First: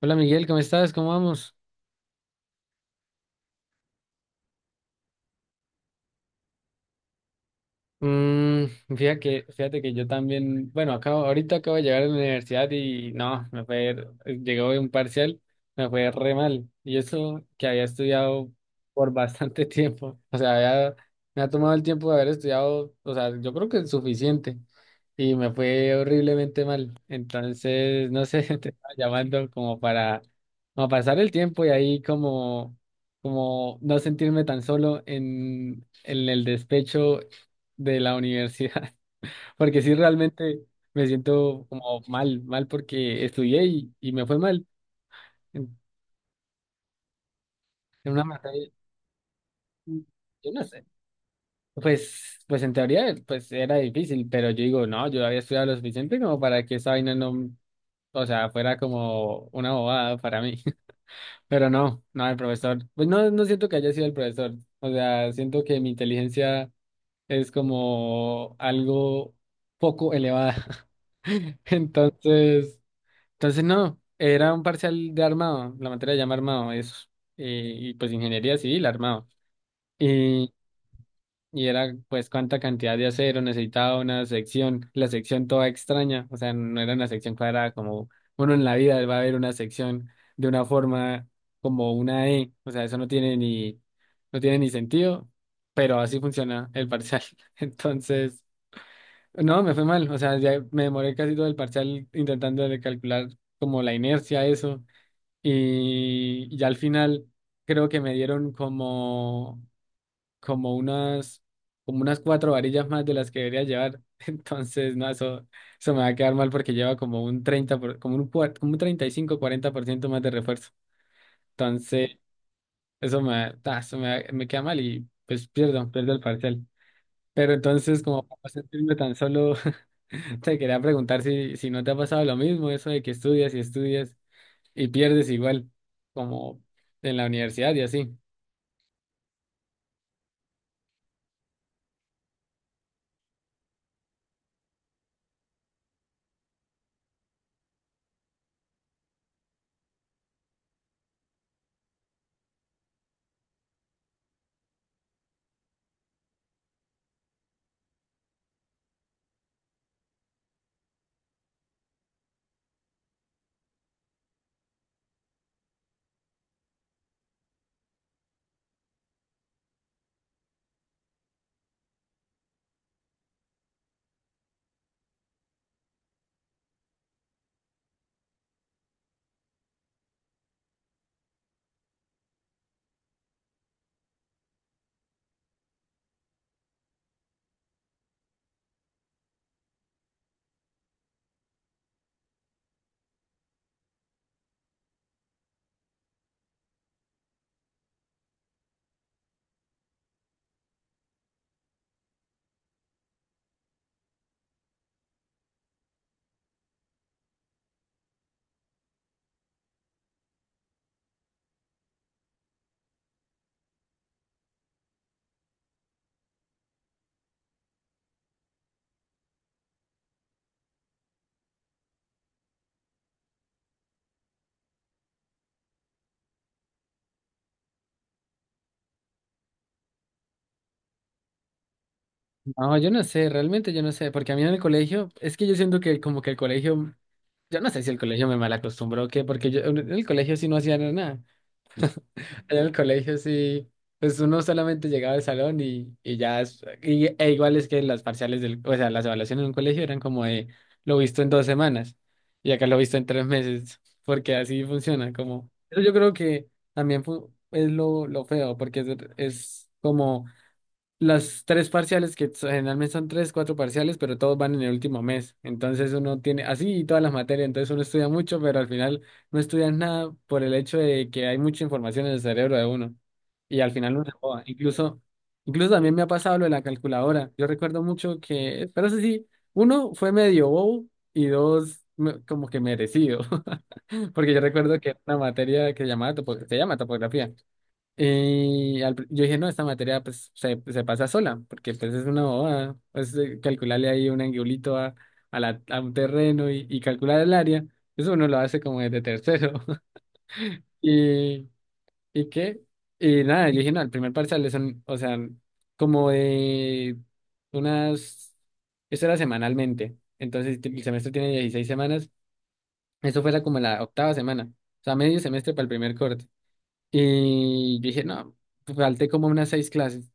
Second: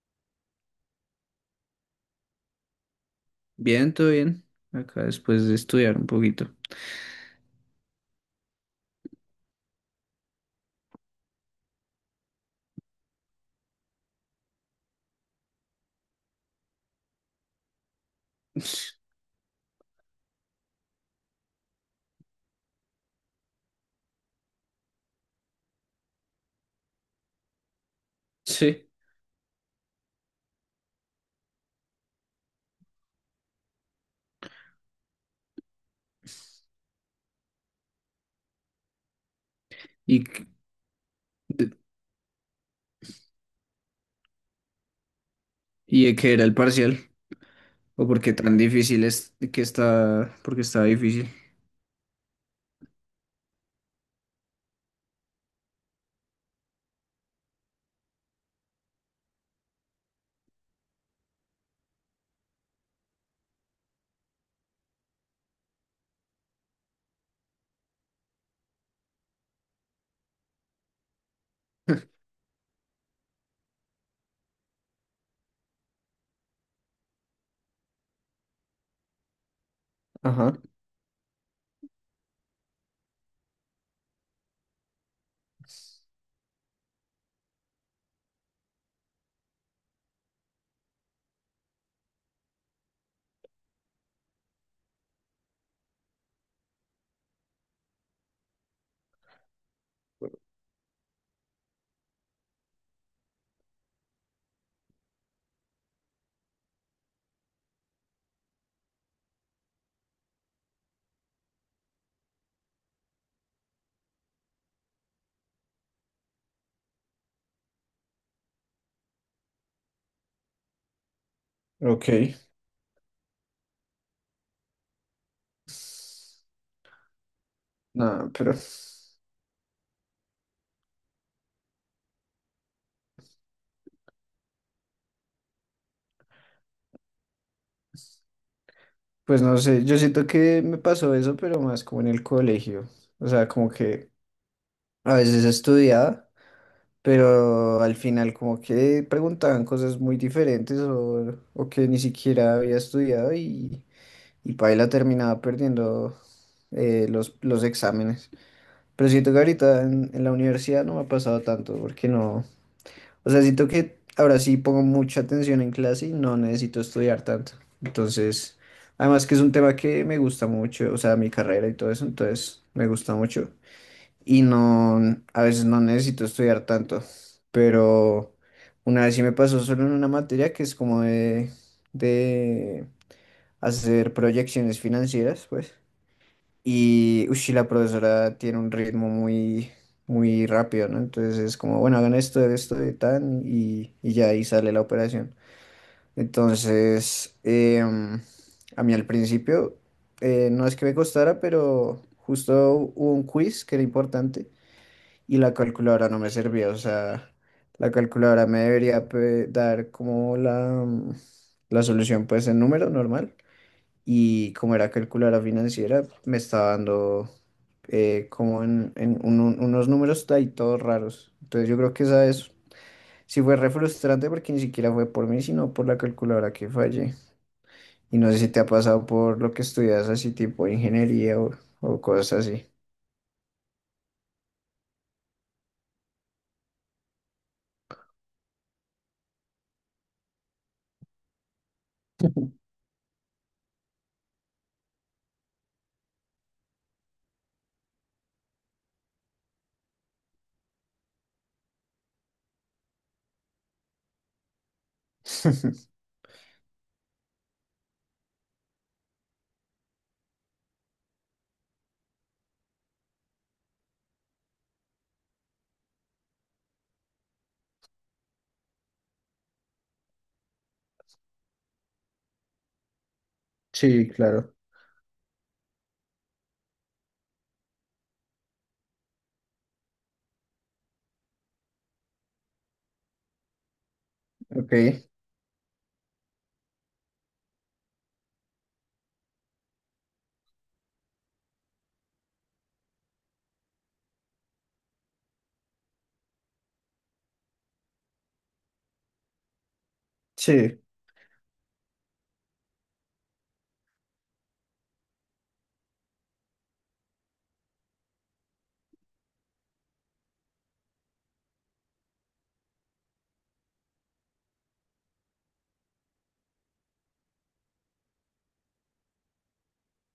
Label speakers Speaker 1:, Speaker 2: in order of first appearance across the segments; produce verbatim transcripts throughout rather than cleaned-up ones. Speaker 1: Hola Miguel, ¿cómo estás? ¿Cómo vamos?
Speaker 2: Bien, todo bien. Acá después de estudiar un poquito.
Speaker 1: Mm. Fíjate que, fíjate que yo también, bueno, acabo, ahorita acabo de llegar a la universidad y no, me fue, llegó un parcial, me fue re mal. Y eso que había estudiado por bastante tiempo, o sea, había- me ha tomado el tiempo de haber estudiado, o sea, yo creo que es suficiente y me fue horriblemente mal. Entonces, no sé, te
Speaker 2: Sí.
Speaker 1: estaba llamando como para, como pasar el tiempo y ahí como, como no sentirme tan solo en, en el despecho de la universidad, porque sí
Speaker 2: ¿Y, qué-
Speaker 1: realmente me siento
Speaker 2: de-
Speaker 1: como mal, mal porque estudié y, y me fue mal en,
Speaker 2: y de qué era el parcial? ¿O
Speaker 1: en una
Speaker 2: porque tan
Speaker 1: materia.
Speaker 2: difícil es que está,
Speaker 1: Yo
Speaker 2: porque
Speaker 1: no
Speaker 2: está
Speaker 1: sé,
Speaker 2: difícil?
Speaker 1: pues, pues en teoría pues era difícil, pero yo digo, no, yo había estudiado lo suficiente como para que esa vaina no, o sea, fuera como una bobada para mí. Pero no, no, el profesor, pues no, no siento que haya sido el profesor. O sea, siento que mi inteligencia es como algo poco elevada. Entonces, Entonces, no, era un parcial de armado, la materia se llama armado, eso. Eh, y pues ingeniería civil, armado. Y,
Speaker 2: Ajá.
Speaker 1: y era pues cuánta cantidad de acero necesitaba una sección, la sección toda extraña, o sea, no era una sección cuadrada como uno en la vida va a ver una sección de una forma como una E. O sea, eso no tiene ni, no tiene ni sentido, pero así funciona el parcial. Entonces, no, me fue mal, o sea, ya me demoré casi todo el parcial intentando de calcular como la inercia, eso. Y ya al final creo que me dieron como, como unas, como unas cuatro varillas más de las que debería llevar. Entonces, no, eso, eso me va a quedar mal porque lleva como un treinta por- como un, cuar- como un treinta y cinco cuarenta por ciento más de refuerzo. Entonces,
Speaker 2: Ok.
Speaker 1: eso me, ta, eso me, me queda mal y pues pierdo, pierdo el parcial. Pero entonces, como
Speaker 2: No,
Speaker 1: para no
Speaker 2: pero
Speaker 1: sentirme tan solo, te quería preguntar si, si no te ha pasado lo mismo, eso de que estudias y estudias y pierdes igual, como en la universidad y así.
Speaker 2: pues no sé, yo siento que me pasó eso, pero más como en el colegio. O sea, como que a veces estudiaba, pero al final como que preguntaban cosas muy diferentes o, o que ni siquiera había estudiado, y, y paila terminaba perdiendo eh, los, los exámenes. Pero siento que ahorita en, en la universidad no me ha pasado tanto porque no, o sea, siento que ahora sí pongo mucha atención en clase y no necesito estudiar tanto. Entonces, además que es un tema que me gusta mucho, o sea, mi carrera y todo eso, entonces me gusta mucho y no, a veces no necesito estudiar tanto, pero una vez sí me pasó solo en una materia que es como de, de hacer proyecciones financieras, pues, y ush, la profesora tiene un ritmo muy, muy rápido, ¿no? Entonces es como, bueno, hagan esto, esto y tan, y, y ya ahí sale la operación. Entonces, em, a mí al principio, eh, no es que me costara, pero justo hubo un quiz que era importante y la calculadora no me servía, o sea, la calculadora me debería pe- dar como la, mm, la solución pues en número normal, y como era calculadora financiera me estaba dando eh, como en, en un- un- unos números ahí todos raros. Entonces yo creo que esa es, sí fue re frustrante porque ni siquiera fue por mí, sino por la calculadora que fallé. Y no sé si te ha pasado por lo que estudias así tipo ingeniería o, o cosas así.
Speaker 1: No, yo no sé, realmente yo no sé, porque a mí en el colegio, es que yo siento que como que el colegio, yo no sé si el colegio me mal acostumbró o qué, porque yo en el colegio sí no hacía nada. En el colegio sí, pues uno solamente llegaba al salón y, y ya, es- y- e igual es que las parciales del, o sea, las evaluaciones en un colegio eran como de lo visto en dos semanas y acá lo visto en tres meses, porque así funciona, como, eso yo creo que también fu- es lo, lo feo, porque es, es como las tres parciales, que so- generalmente son tres, cuatro parciales, pero todos van en el último mes. Entonces uno tiene así y todas las materias, entonces uno estudia mucho, pero al final no estudia nada por el hecho de que hay mucha información en el cerebro de uno. Y al final uno
Speaker 2: Sí,
Speaker 1: se joda.
Speaker 2: claro.
Speaker 1: Incluso, incluso también me ha pasado lo de la calculadora. Yo recuerdo mucho que, pero eso sí, uno fue medio bobo y dos me- como que merecido. Porque yo recuerdo que era
Speaker 2: Ok.
Speaker 1: una materia que se llamaba topo- se llama topografía. Y al pr- yo dije, no, esta materia pues se, se pasa sola, porque pues es una bobada, pues eh, calcularle ahí un angulito a, a, la, a un terreno y, y calcular el área, eso uno lo hace como desde tercero.
Speaker 2: Sí.
Speaker 1: ¿Y, y qué? Y nada, yo dije, no, el primer parcial es, un- o sea, como de unas, eso era semanalmente, entonces el semestre tiene dieciséis semanas, eso fuera como la octava semana, o sea, medio semestre para el primer corte. Y yo dije, no, falté como unas seis clases.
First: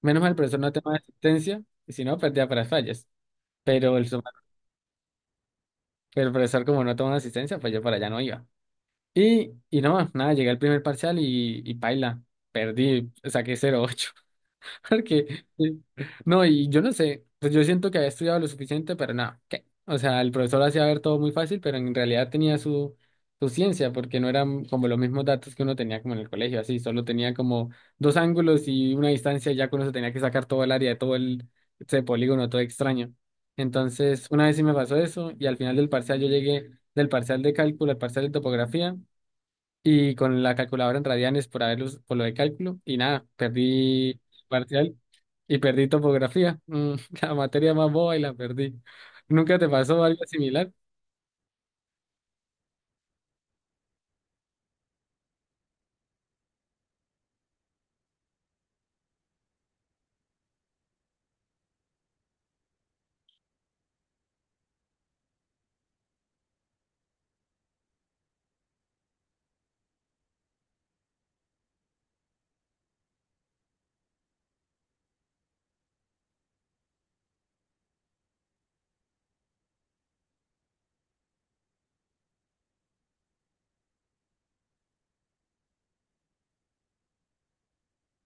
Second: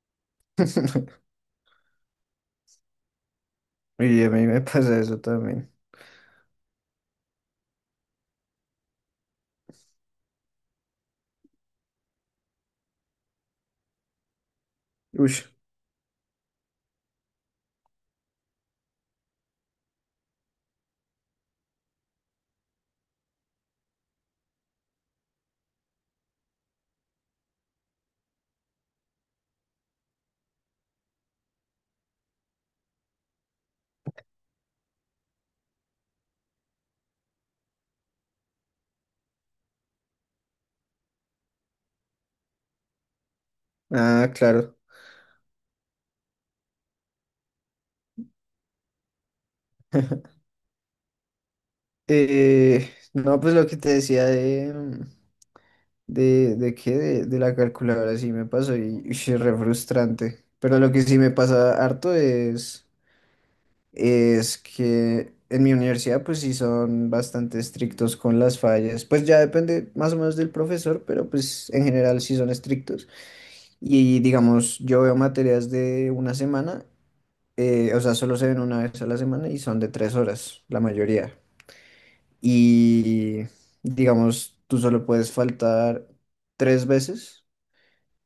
Speaker 1: Menos mal el profesor no toma asistencia, y si no, perdía para las fallas. Pero el,
Speaker 2: Y
Speaker 1: suma-
Speaker 2: a mí me pasa eso también.
Speaker 1: pero el profesor, como no tomó asistencia, pues yo para allá no iba. Y, y no, nada, llegué al primer parcial y, y paila, perdí, saqué cero punto ocho.
Speaker 2: Uy,
Speaker 1: Porque, sí. No, y yo no sé, pues yo siento que había estudiado lo suficiente, pero nada, ¿qué? O sea, el profesor hacía ver todo muy fácil, pero en realidad tenía su, su ciencia, porque no eran como los mismos datos que uno tenía como en el colegio, así, solo tenía como dos ángulos y una distancia, ya que uno se tenía que sacar todo el área de todo el, ese polígono, todo extraño. Entonces, una vez sí me pasó eso, y al final del parcial yo llegué del parcial de cálculo al parcial de topografía, y con la calculadora en radianes por haberlos, por lo de cálculo, y nada, perdí
Speaker 2: ah, claro.
Speaker 1: parcial y perdí topografía, mm, la materia más boba y la perdí. ¿Nunca te pasó algo similar?
Speaker 2: Eh, no, pues lo que te decía de, mm, de, de qué, de, de la calculadora sí me pasó, y, y es re frustrante. Pero lo que sí me pasa harto es, es que en mi universidad pues sí son bastante estrictos con las fallas. Pues ya depende más o menos del profesor, pero pues en general sí son estrictos. Y digamos, yo veo materias de una semana. Eh, o sea, solo se ven una vez a la semana y son de tres horas, la mayoría. Y digamos, tú solo puedes faltar tres veces,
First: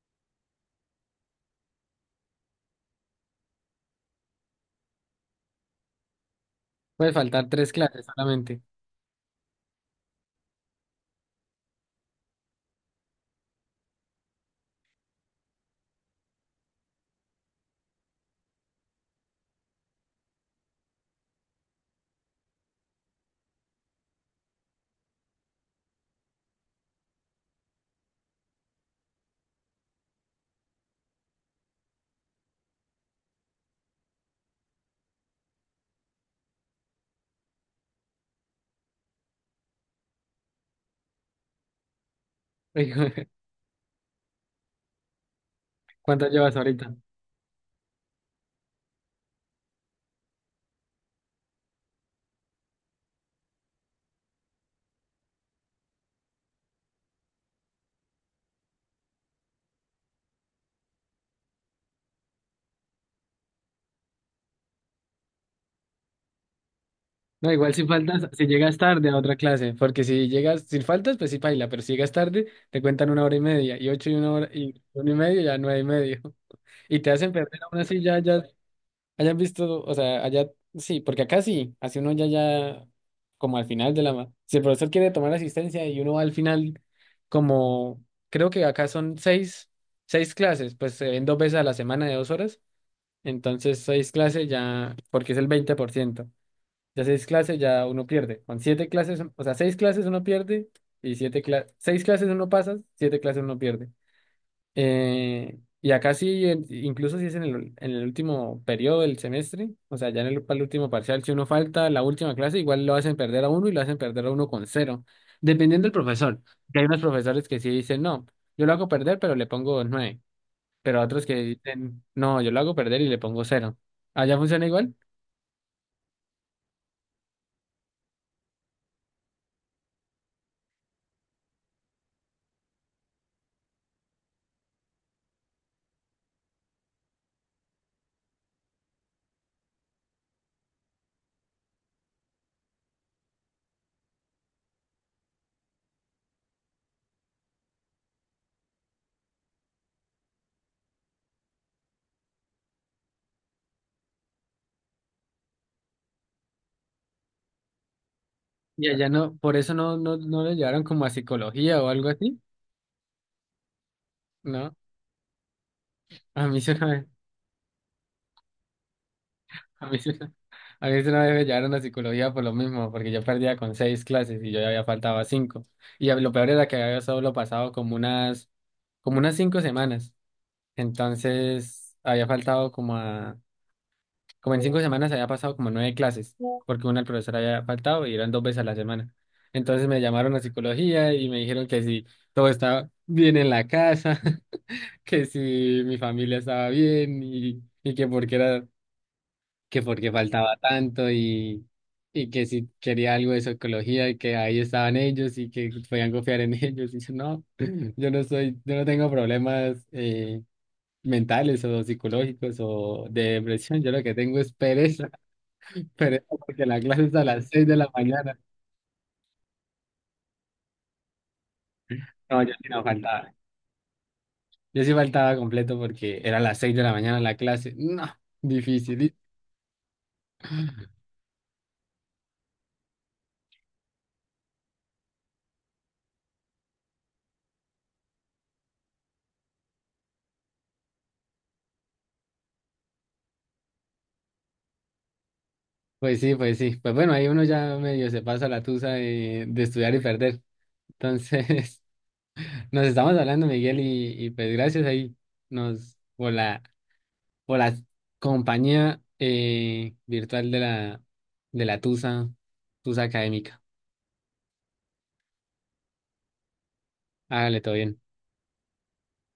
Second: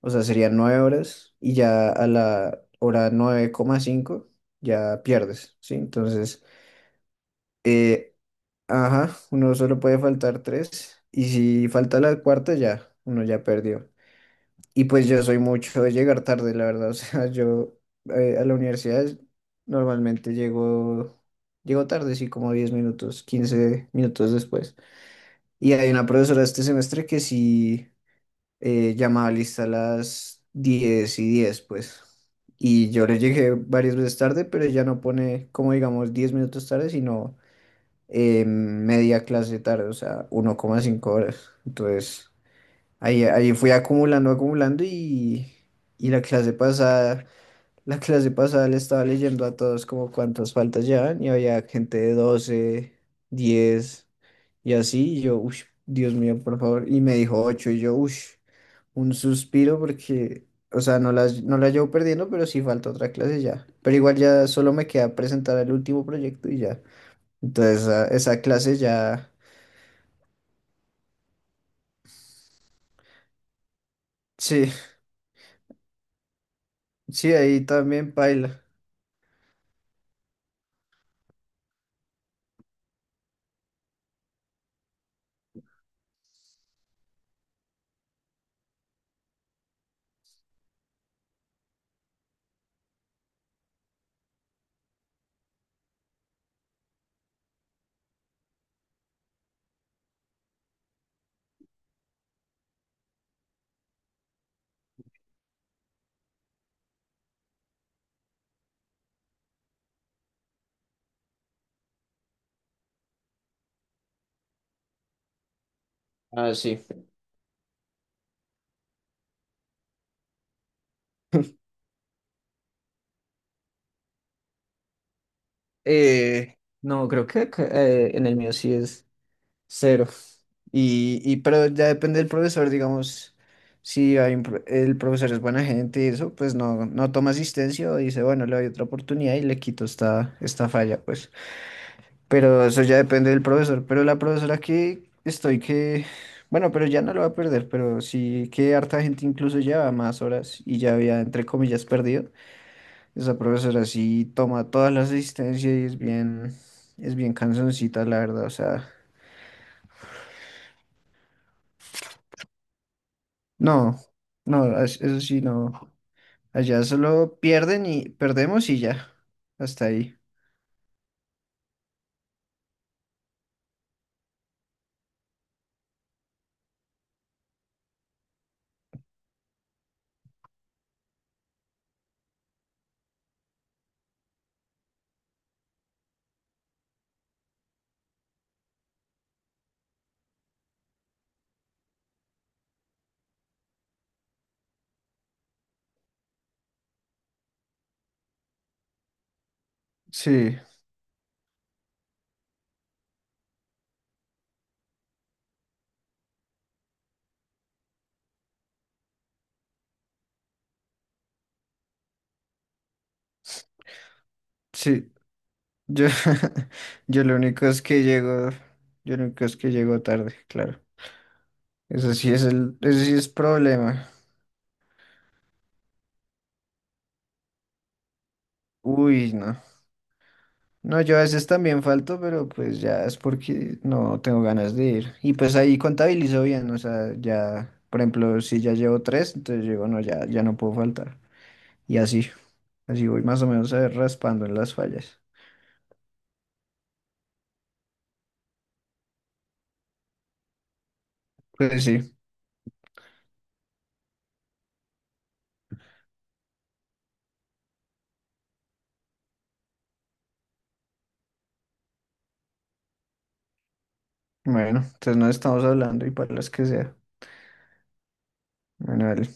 Speaker 2: o sea, serían nueve horas, y ya a la hora nueve coma cinco ya pierdes, ¿sí? Entonces,
Speaker 1: Puede faltar tres clases
Speaker 2: eh,
Speaker 1: solamente.
Speaker 2: ajá, uno solo puede faltar tres, y si falta la cuarta ya, uno ya perdió. Y pues yo soy mucho de llegar tarde, la verdad. O sea, yo eh, a la universidad normalmente llego, llego tarde, sí, como diez minutos, quince minutos después. Y hay una profesora este semestre que sí eh, llama lista a las diez y diez, pues. Y yo le llegué varias veces tarde, pero ella no pone, como digamos, diez minutos tarde, sino eh, media clase tarde, o sea, uno coma cinco horas. Entonces... Ahí, ahí fui acumulando, acumulando, y, y la
Speaker 1: ¿Cuántas
Speaker 2: clase
Speaker 1: llevas ahorita?
Speaker 2: pasada, la clase pasada le estaba leyendo a todos como cuántas faltas llevan, y había gente de doce, diez, y así. Y yo, uff, Dios mío, por favor. Y me dijo ocho y yo, uff, un suspiro porque, o sea, no las, no las llevo perdiendo, pero sí falta otra clase ya. Pero igual ya solo me queda presentar el último proyecto y ya.
Speaker 1: No, igual
Speaker 2: Entonces,
Speaker 1: si
Speaker 2: esa,
Speaker 1: faltas,
Speaker 2: esa
Speaker 1: si
Speaker 2: clase
Speaker 1: llegas tarde a
Speaker 2: ya,
Speaker 1: otra clase, porque si llegas, si faltas, pues sí paila, pero si llegas tarde, te cuentan una hora y media, y ocho y una hora,
Speaker 2: sí,
Speaker 1: y una y media, ya nueve y medio, y te hacen
Speaker 2: sí,
Speaker 1: perder
Speaker 2: ahí
Speaker 1: aún así
Speaker 2: también
Speaker 1: ya, ya
Speaker 2: paila.
Speaker 1: hayan visto. O sea, allá sí, porque acá sí, así uno ya, ya, como al final de la. Si el profesor quiere tomar asistencia y uno va al final, como creo que acá son seis, seis clases, pues se ven dos veces a la semana de dos horas, entonces seis clases ya, porque es el veinte por ciento, ya seis clases ya uno pierde, con siete clases, o sea, seis clases uno pierde y siete clases, seis clases uno pasa, siete clases uno pierde. Eh, y acá sí, en- incluso si es en el, en el, último periodo del semestre, o sea, ya en el, para el último parcial, si uno falta la última clase, igual lo hacen perder a uno y lo hacen perder a uno con cero, dependiendo del profesor.
Speaker 2: Ah, sí.
Speaker 1: Que hay unos profesores que sí dicen, no, yo lo hago perder, pero le pongo nueve, pero otros que dicen, no, yo lo hago perder y le pongo cero. Allá funciona igual.
Speaker 2: Eh, no, creo que acá, eh, en el mío sí es cero. Y, y pero ya depende del profesor, digamos, si hay un pro- el profesor es buena gente y eso, pues no, no toma asistencia o dice, bueno, le doy otra oportunidad y le quito esta, esta falla, pues. Pero eso ya depende del profesor. Pero la profesora que estoy que, bueno, pero ya no lo va a perder, pero sí que harta gente incluso lleva más horas y ya había, entre comillas, perdido. Esa profesora sí toma toda la asistencia y es bien, es bien cansoncita, la verdad. O
Speaker 1: Y
Speaker 2: sea,
Speaker 1: allá no, por eso no, no, no le llevaron como a psicología o algo así,
Speaker 2: no,
Speaker 1: ¿no?
Speaker 2: no, es- eso sí, no.
Speaker 1: A mí sí.
Speaker 2: Allá solo pierden y perdemos y ya. Hasta
Speaker 1: A mí, sí-
Speaker 2: ahí.
Speaker 1: a mí sí una vez me llevaron a psicología por lo mismo, porque yo perdía con seis clases y yo ya había faltado a cinco. Y lo peor era que había solo pasado como unas, como unas cinco semanas. Entonces había faltado como a, como en cinco semanas había pasado como nueve clases, porque una el profesor había faltado y eran dos veces a la semana. Entonces me llamaron a psicología y me dijeron que si todo estaba bien en la casa, que si mi familia estaba bien y, y que porque era que porque faltaba
Speaker 2: Sí,
Speaker 1: tanto y, y que si quería algo de psicología y que ahí estaban ellos y que podían confiar en ellos. Y yo, no, yo no soy, yo no tengo problemas eh, mentales o psicológicos o de depresión. Yo lo que tengo es pereza,
Speaker 2: sí. Yo,
Speaker 1: pereza porque la clase es a
Speaker 2: yo lo
Speaker 1: las
Speaker 2: único
Speaker 1: seis de
Speaker 2: es
Speaker 1: la
Speaker 2: que
Speaker 1: mañana.
Speaker 2: llego, yo lo único es que llego tarde, claro. Eso sí
Speaker 1: No,
Speaker 2: es
Speaker 1: yo sí
Speaker 2: el,
Speaker 1: no
Speaker 2: eso sí es
Speaker 1: faltaba.
Speaker 2: problema.
Speaker 1: Yo sí faltaba completo porque era a las seis de la mañana la clase. No, difícil.
Speaker 2: Uy, no. No, yo a veces también falto, pero pues ya es porque no tengo ganas de ir. Y pues ahí contabilizo bien, o sea, ya, por ejemplo, si ya llevo tres, entonces digo, no, ya, ya no puedo faltar. Y así, así voy más o menos eh, raspando en las fallas.
Speaker 1: Pues sí, pues sí. Pues bueno, ahí uno ya medio se pasa la tusa de, de estudiar y perder. Entonces,
Speaker 2: Pues sí,
Speaker 1: nos estamos hablando, Miguel, y, y pues gracias ahí nos por la por la compañía eh, virtual de la de la Tusa, Tusa Académica.
Speaker 2: bueno, entonces nos estamos hablando y para las que sea.
Speaker 1: Hágale todo bien.
Speaker 2: Bueno, dale.